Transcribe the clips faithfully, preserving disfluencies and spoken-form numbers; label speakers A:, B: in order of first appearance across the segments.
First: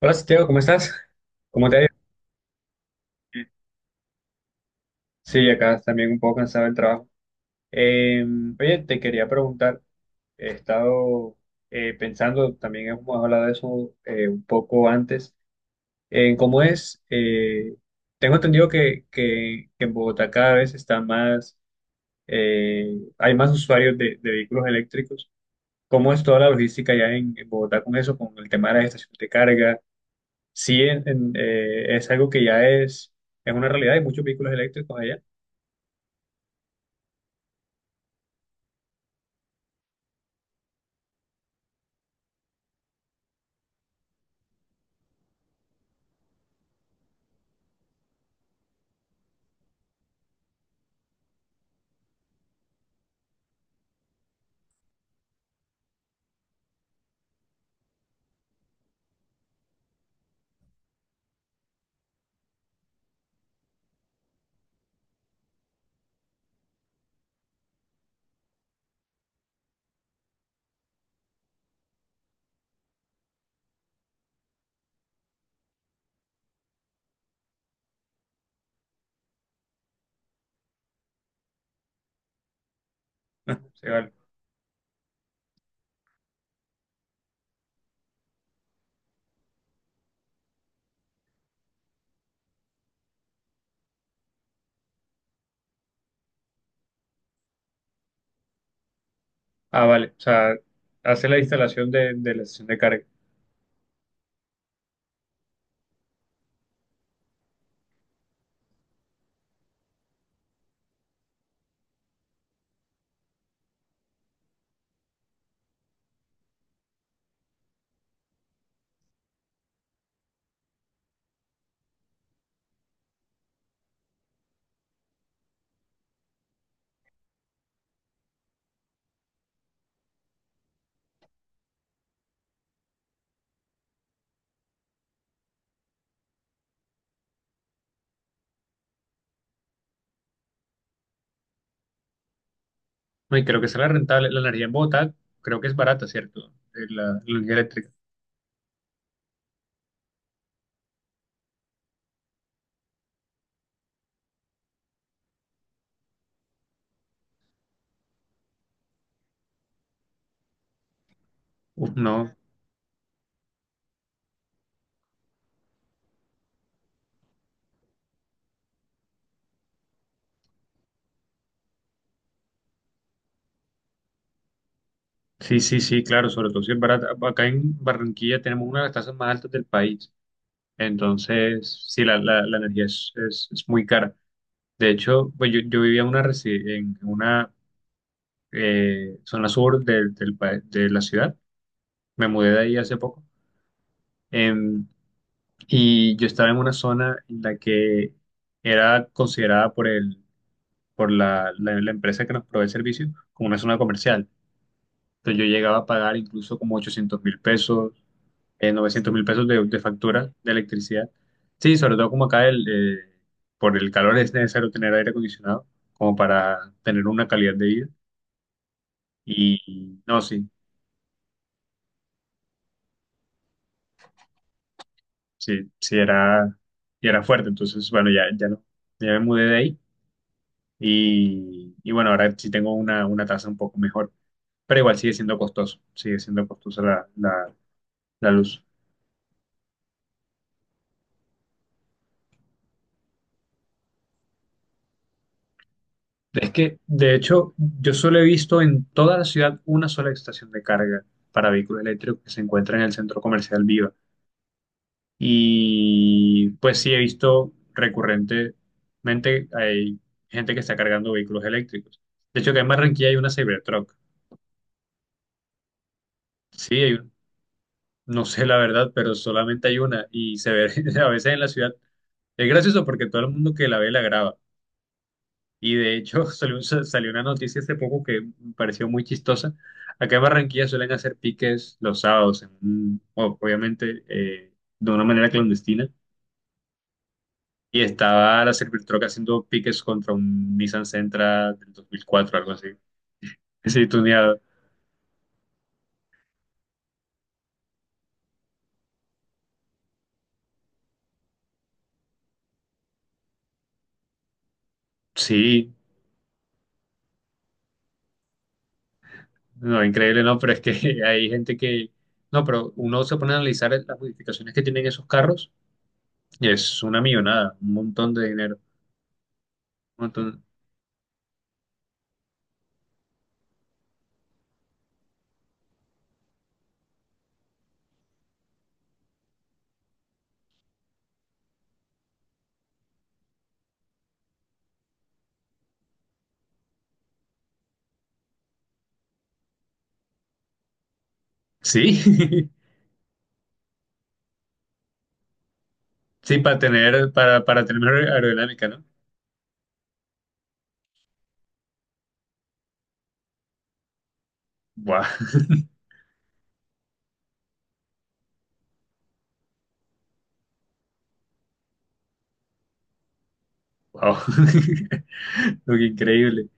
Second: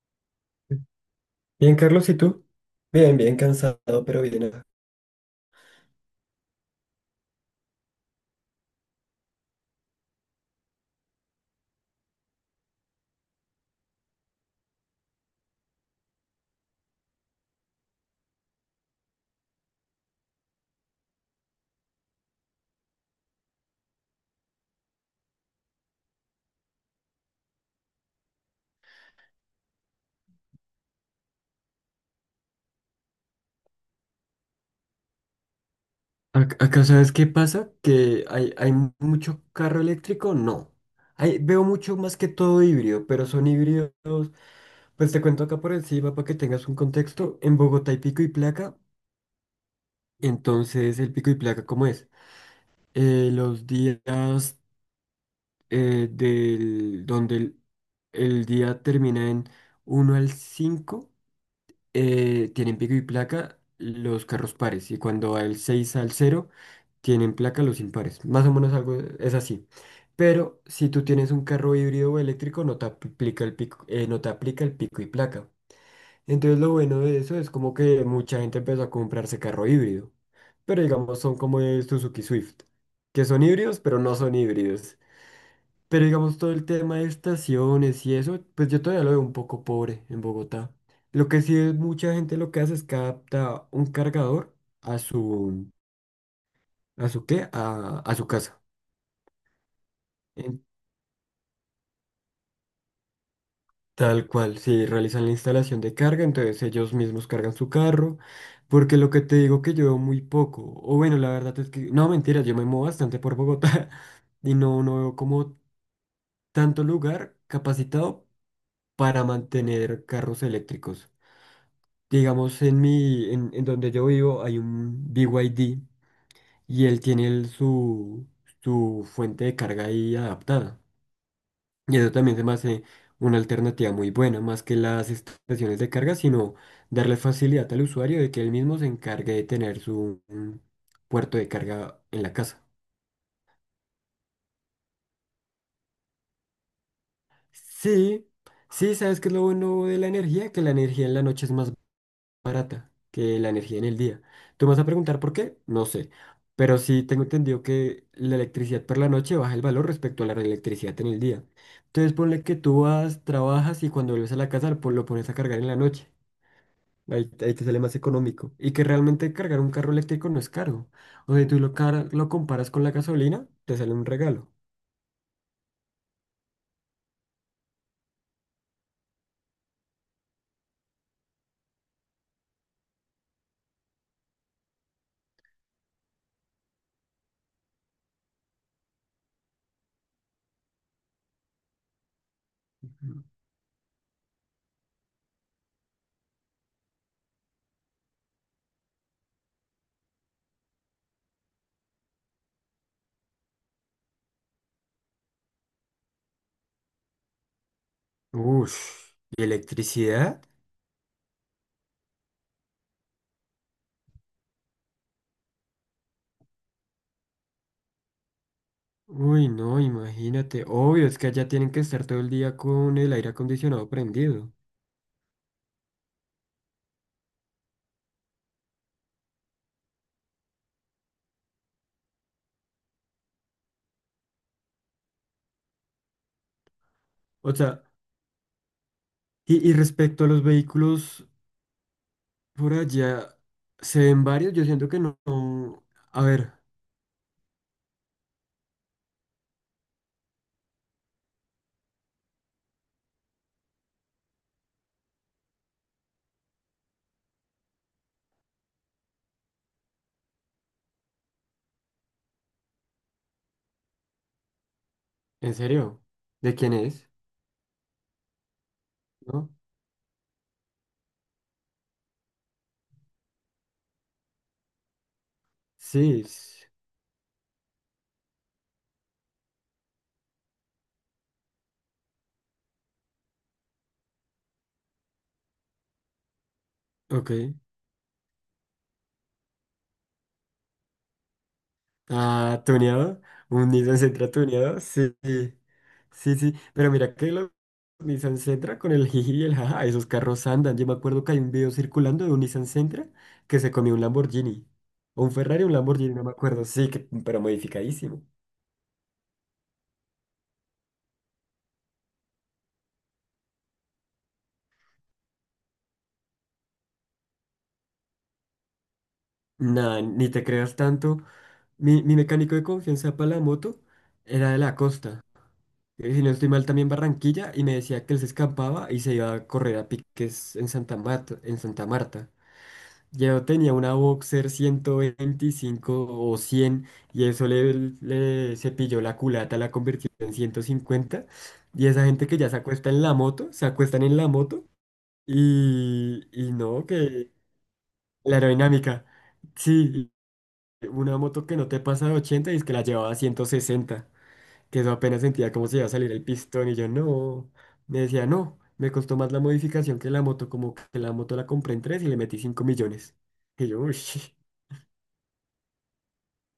A: Hola Santiago, ¿cómo estás? ¿Cómo te
B: Bien,
A: ha ido?
B: Carlos, ¿y tú? Bien, bien cansado, pero bien, acá.
A: Sí, acá también un poco cansado del trabajo. Eh, oye, te quería preguntar, he estado eh, pensando, también hemos hablado de eso eh, un poco antes, en cómo es, eh, tengo entendido que, que- que en Bogotá cada vez está más, eh, hay más usuarios de, de vehículos eléctricos. ¿Cómo es toda la logística ya en, en Bogotá con eso, con el tema de las estaciones de carga? Sí, en- en, eh, es algo que ya es, es una realidad. Hay muchos vehículos eléctricos allá.
B: Ac- Acá, ¿sabes qué pasa? Que hay, hay mu- mucho carro eléctrico, no. Hay, veo mucho más que todo híbrido, pero son híbridos. Pues te cuento acá por encima para que tengas un contexto. En Bogotá hay pico y placa. Entonces, el pico y placa, ¿cómo es? Eh, los días eh, del, donde el, el día termina en uno al cinco, eh, tienen pico y placa los carros pares, y cuando va el seis al cero tienen placa los impares. Más o menos algo es así. Pero si tú tienes un carro híbrido o eléctrico no te aplica el pico, eh, no te aplica el pico y placa. Entonces lo bueno de eso es como que mucha gente empezó a comprarse carro híbrido. Pero digamos son como el Suzuki Swift, que son híbridos
A: Se
B: pero
A: vale.
B: no son híbridos. Pero digamos todo el tema de estaciones y eso, pues yo todavía lo veo un poco pobre en Bogotá. Lo que sí es mucha gente lo que hace es que adapta un cargador a su, ¿a su qué? A, a su casa.
A: Ah, vale. O sea,
B: En
A: hace la instalación de, de la estación de carga.
B: Tal cual, si realizan la instalación de carga, entonces ellos mismos cargan su carro, porque lo que te digo que yo veo muy poco, o bueno, la verdad es que, no, mentira, yo me muevo bastante por Bogotá y no, no veo como tanto lugar capacitado para mantener carros eléctricos. Digamos, en mi, en, en donde yo vivo hay un B Y D y D, y él tiene el- su, su fuente de carga ahí adaptada. Y eso también se me hace una alternativa muy buena, más que las estaciones de carga, sino darle facilidad al usuario de que él mismo se encargue de tener su mm, puerto de carga en la casa.
A: No, y creo que será rentable. La energía en Bogotá creo que es barata, ¿cierto? Eh, La, la energía eléctrica.
B: Sí, sí, ¿sabes qué es lo bueno de la energía? Que la energía en la noche es más barata que la energía en el día. Tú me vas a preguntar por qué, no sé, pero sí tengo entendido que la electricidad por la noche baja el valor respecto a la electricidad en el día.
A: Uf,
B: Entonces
A: no.
B: ponle que tú vas, trabajas y cuando vuelves a la casa pues, lo pones a cargar en la noche. Ahí, ahí te sale más económico. Y que realmente cargar un carro eléctrico no es caro. O sea, si tú lo, car- lo comparas con la gasolina, te sale un regalo.
A: Sí, sí, sí, claro. Sobre todo si es barata. Acá en Barranquilla tenemos una de las tasas más altas del país. Entonces, sí, la, la, la energía es, es, es muy cara. De hecho, pues yo, yo vivía en una, resi- en una eh, zona sur del del pa- de la ciudad, me mudé de ahí hace poco. em, y yo estaba en una zona en la que era considerada por el, por la, la, la empresa que nos provee el servicio como una zona comercial. Entonces yo llegaba a pagar incluso como ochocientos mil pesos, eh,
B: Uff,
A: mil
B: ¿y
A: pesos de, de factura
B: electricidad?
A: de electricidad. Sí, sobre todo como acá el, eh, por el calor es necesario tener aire acondicionado como para tener una calidad de vida.
B: Uy, no,
A: Y no, sí,
B: imagínate. Obvio, es que allá tienen que estar todo el día con el aire acondicionado prendido.
A: sí, sí era, sí era fuerte. Entonces, bueno, ya, ya no, ya me mudé de ahí. Y, y bueno, ahora sí tengo una, una tasa un poco mejor, pero igual sigue siendo costoso, sigue siendo costosa la,
B: O
A: la,
B: sea,
A: la luz.
B: y, y respecto a los vehículos por allá, ¿se ven varios? Yo siento que no. no- A
A: Es
B: ver,
A: que, de hecho, yo solo he visto en toda la ciudad una sola estación de carga para vehículos eléctricos que se encuentra en el centro comercial Viva. Y pues sí he visto recurrentemente hay gente que está cargando vehículos eléctricos. De hecho, que en Barranquilla hay una Cybertruck.
B: en serio, ¿de quién
A: Sí, hay.
B: es?
A: No sé la verdad, pero
B: ¿No?
A: solamente hay una y se ve a veces en la ciudad. Es gracioso porque todo el mundo que la ve la graba. Y de
B: Sí,
A: hecho salió,
B: s-
A: salió una noticia hace poco que me pareció muy chistosa. Acá en Barranquilla suelen hacer piques los sábados, en un- o- obviamente eh, de una manera clandestina.
B: ok.
A: Y estaba la Servitroca haciendo piques contra un Nissan Sentra del dos mil cuatro, algo
B: Ah,
A: así.
B: tuneado, un
A: Sí,
B: Nissan Sentra
A: tuneado.
B: tuneado, sí. Sí, sí, sí, pero mira que los Nissan Sentra con el jiji y el jaja, esos carros andan. Yo me acuerdo que hay un video circulando de un Nissan Sentra que se comió un Lamborghini. O un Ferrari, un
A: Sí.
B: Lamborghini, no me acuerdo. Sí, que, pero modificadísimo.
A: No, increíble, no, pero es que hay gente que... No, pero uno se pone a analizar las modificaciones que tienen esos carros y es una millonada, un montón de dinero.
B: Nada,
A: Un
B: ni
A: montón...
B: te creas tanto. Mi, mi mecánico de confianza para la moto era de la costa. eh, Si no estoy mal, también Barranquilla, y me decía que él se escapaba y se iba a correr a piques en Santa Marta, en Santa Marta. Yo tenía una Boxer ciento veinticinco o cien, y eso le, le cepilló la culata, la convirtió en ciento cincuenta. Y
A: Sí,
B: esa gente que ya se acuesta en la moto, se acuestan en la moto y,
A: sí,
B: y
A: para
B: no,
A: tener,
B: que
A: para, para tener mejor
B: la
A: aerodinámica, ¿no?
B: aerodinámica. Sí, una moto que no te pasa de ochenta y es que la llevaba a ciento sesenta, que eso
A: Guau,
B: apenas sentía como se iba a salir el pistón, y yo no, me decía no, me costó más la modificación que la moto, como que la moto la compré en tres y le metí cinco millones. Y yo, uy,
A: wow. Lo que increíble.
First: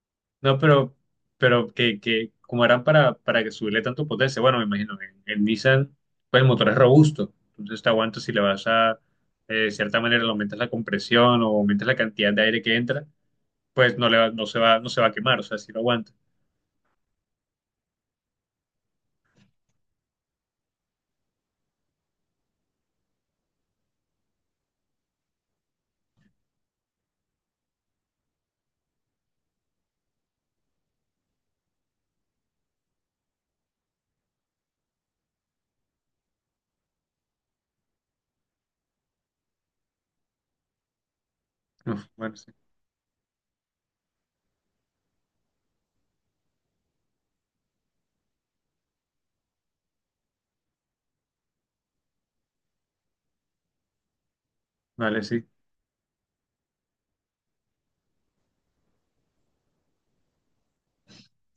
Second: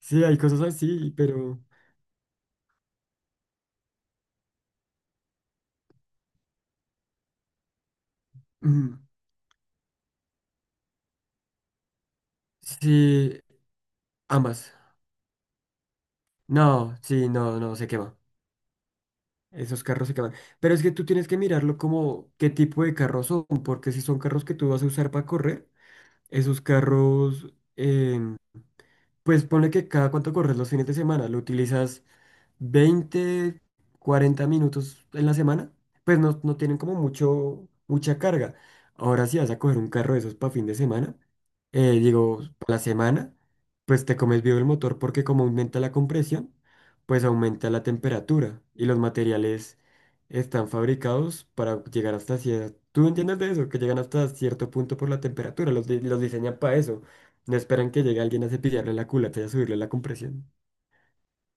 B: sí, hay
A: No,
B: cosas
A: pero,
B: así, pero
A: pero que, que como harán para, para que subirle tanto potencia, bueno, me imagino, en, en Nissan, pues el motor es robusto, entonces te aguanta si le vas
B: mm,
A: a, eh, de cierta manera, le aumentas la compresión o aumentas la cantidad de aire que entra,
B: sí,
A: pues no le va, no se
B: ambas.
A: va, no se va a quemar, o sea, si lo aguanta.
B: No, sí, no, no, se quema. Esos carros se queman. Pero es que tú tienes que mirarlo como qué tipo de carros son, porque si son carros que tú vas a usar para correr, esos carros em, Pues ponle que cada cuánto corres los fines de semana, lo utilizas veinte, cuarenta minutos en la semana, pues no, no tienen como mucho, mucha carga. Ahora si vas a coger un carro de esos para fin de semana, eh,
A: Uf, bueno,
B: digo,
A: sí.
B: para la semana, pues te comes vivo el motor porque como aumenta la compresión, pues aumenta la temperatura y los materiales están fabricados para llegar hasta cierto... ¿Tú entiendes de eso? Que llegan hasta cierto punto por la
A: Vale, sí.
B: temperatura, los, di- los diseñan para eso. No esperan que llegue alguien a cepillarle la culata y a subirle la compresión.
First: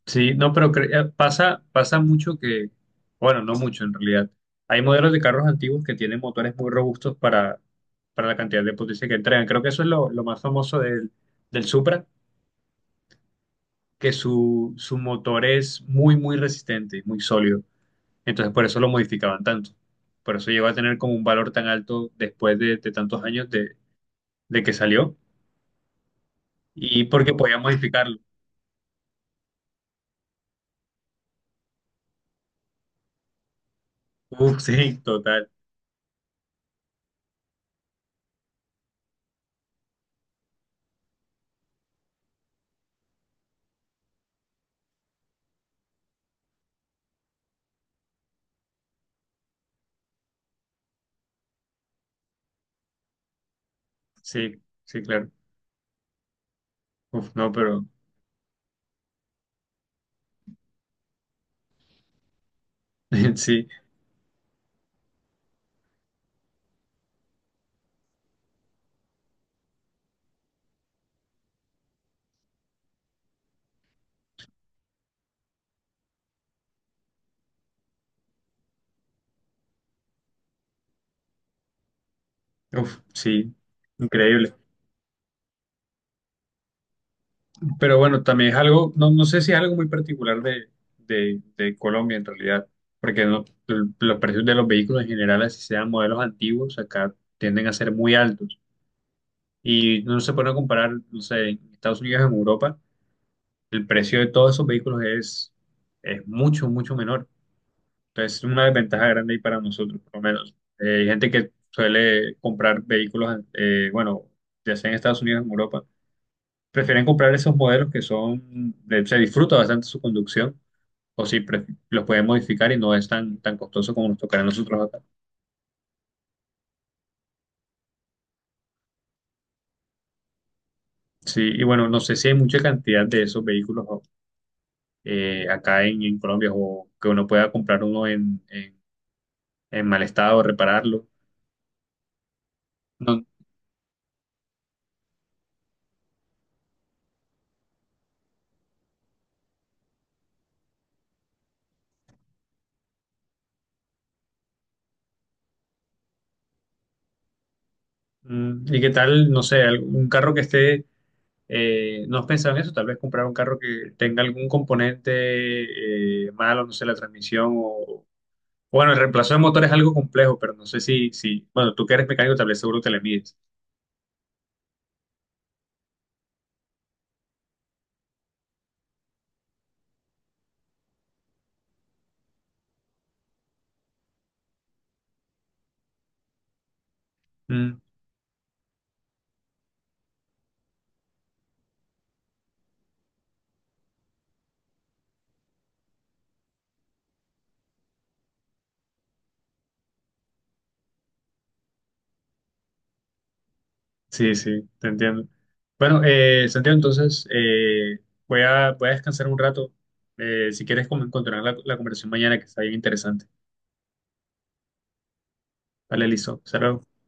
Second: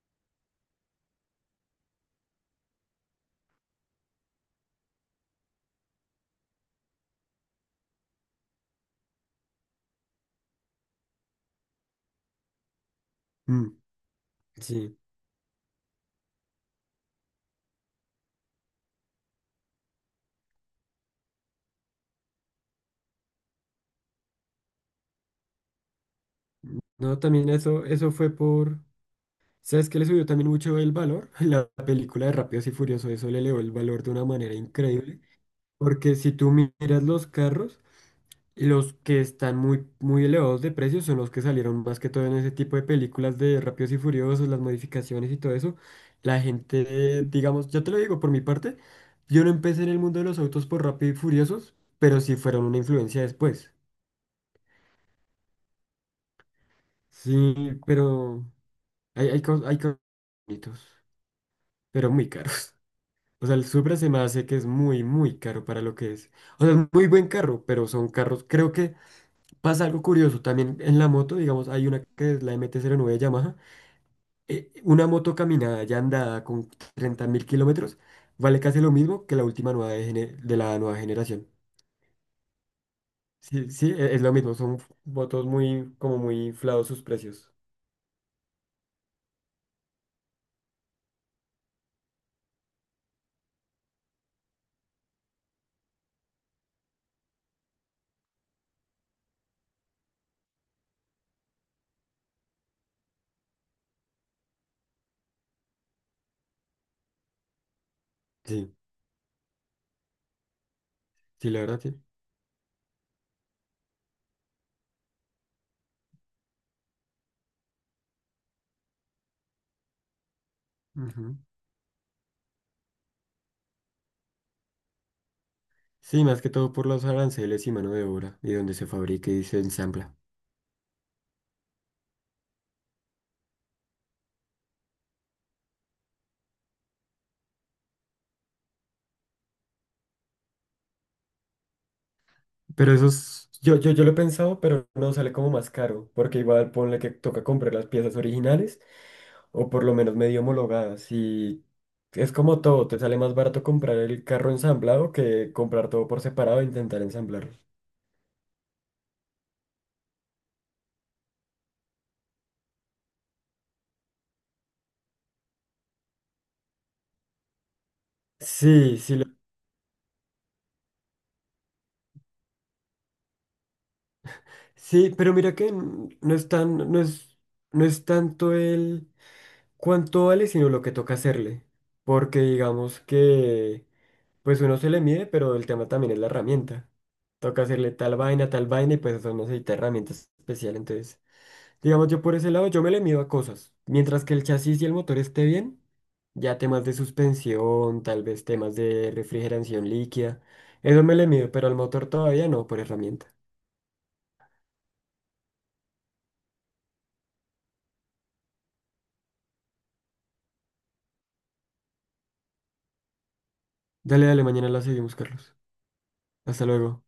A: Sí, no, pero cre- eh, pasa, pasa mucho que, bueno, no mucho en realidad. Hay modelos de carros antiguos que tienen motores muy robustos para, para la cantidad de potencia que entregan. Creo que eso es lo, lo más famoso del, del Supra,
B: Mm,
A: que su, su
B: sí.
A: motor es muy, muy resistente, muy sólido. Entonces, por eso lo modificaban tanto. Por eso llegó a tener como un valor tan alto después de, de tantos años de, de que salió y
B: No,
A: porque
B: también
A: podían
B: eso, eso
A: modificarlo.
B: fue por... ¿Sabes qué le subió también mucho el valor? La película de Rápidos y Furiosos, eso le elevó el valor de una manera
A: Uf, sí,
B: increíble.
A: total.
B: Porque si tú miras los carros, los que están muy, muy elevados de precio son los que salieron más que todo en ese tipo de películas de Rápidos y Furiosos, las modificaciones y todo eso. La gente, eh, digamos, yo te lo digo por mi parte, yo no empecé en el mundo de los autos por Rápidos y Furiosos, pero sí fueron una influencia después.
A: Sí, sí, claro. Uf, no,
B: Sí,
A: pero
B: pero hay, hay, cos- hay cos- bonitos, pero muy caros. O sea, el
A: sí,
B: Supra se me hace que es muy, muy caro para lo que es. O sea, es muy buen carro, pero son carros, creo que... Pasa algo curioso también en la moto, digamos, hay una que es la M T cero nueve Yamaha. Eh, una moto caminada ya andada con treinta mil kilómetros vale casi lo mismo que la última nueva de, gene- de la nueva generación.
A: uf, sí,
B: Sí, sí, e- es lo mismo,
A: increíble.
B: son motos muy, como muy inflados sus precios.
A: Pero bueno, también es algo, no, no sé si es algo muy particular de, de, de Colombia en realidad, porque no, el- los precios de los vehículos en general, así sean modelos antiguos, acá tienden a ser muy altos. Y no se pone a comparar, no sé, en Estados Unidos, en Europa, el precio de todos esos vehículos es, es mucho, mucho menor. Entonces, es una
B: Sí,
A: desventaja grande ahí para nosotros, por lo menos. Eh, hay gente
B: sí,
A: que
B: la verdad, sí.
A: suele comprar vehículos, eh, bueno, ya sea en Estados Unidos o en Europa, prefieren comprar esos modelos que son, eh, se disfruta bastante su conducción, o
B: Ujú.
A: si pre- los pueden modificar y no es tan, tan costoso como nos tocará a nosotros acá.
B: Sí, más que todo por los aranceles y mano de obra y donde se fabrica y se ensambla.
A: Sí, y bueno, no sé si hay mucha cantidad de esos vehículos eh, acá en, en Colombia o que uno pueda comprar uno en, en, en mal estado, repararlo.
B: Pero eso
A: No,
B: es, yo, yo, yo lo he pensado, pero no sale como más caro, porque igual ponle que toca comprar las piezas originales, o por lo menos medio homologadas. Y es como todo, te sale más barato comprar el carro ensamblado que comprar todo por separado e intentar ensamblarlo.
A: mm, ¿y qué tal, no sé, algún- un carro que esté? Eh, no has pensado en eso, tal vez comprar un carro que tenga algún componente eh, malo, no sé, la transmisión o... Bueno, el
B: Sí, sí, lo-
A: reemplazo de motor es algo complejo, pero no sé si, si... Bueno, tú que eres mecánico, tal vez seguro te le mides.
B: sí, pero mira que n- no es tan, no es, no es tanto el cuánto vale, sino lo que toca hacerle. Porque digamos que, pues uno se le mide, pero el tema también es la herramienta. Toca
A: Mm,
B: hacerle tal vaina, tal vaina, y pues eso necesita herramientas especiales, entonces. Digamos, yo por ese lado, yo me le mido a cosas. Mientras que el chasis y el motor esté bien, ya temas de suspensión, tal vez temas de refrigeración líquida, eso me le mido, pero al motor todavía no, por herramienta.
A: sí, sí, te entiendo. Bueno, eh, Santiago, entonces eh, voy a, voy a descansar un rato. Eh, si quieres, como continuar la, la conversación mañana, que está bien interesante.
B: Dale, dale, mañana la seguimos, Carlos.
A: Vale, listo. Hasta
B: Hasta
A: luego.
B: luego.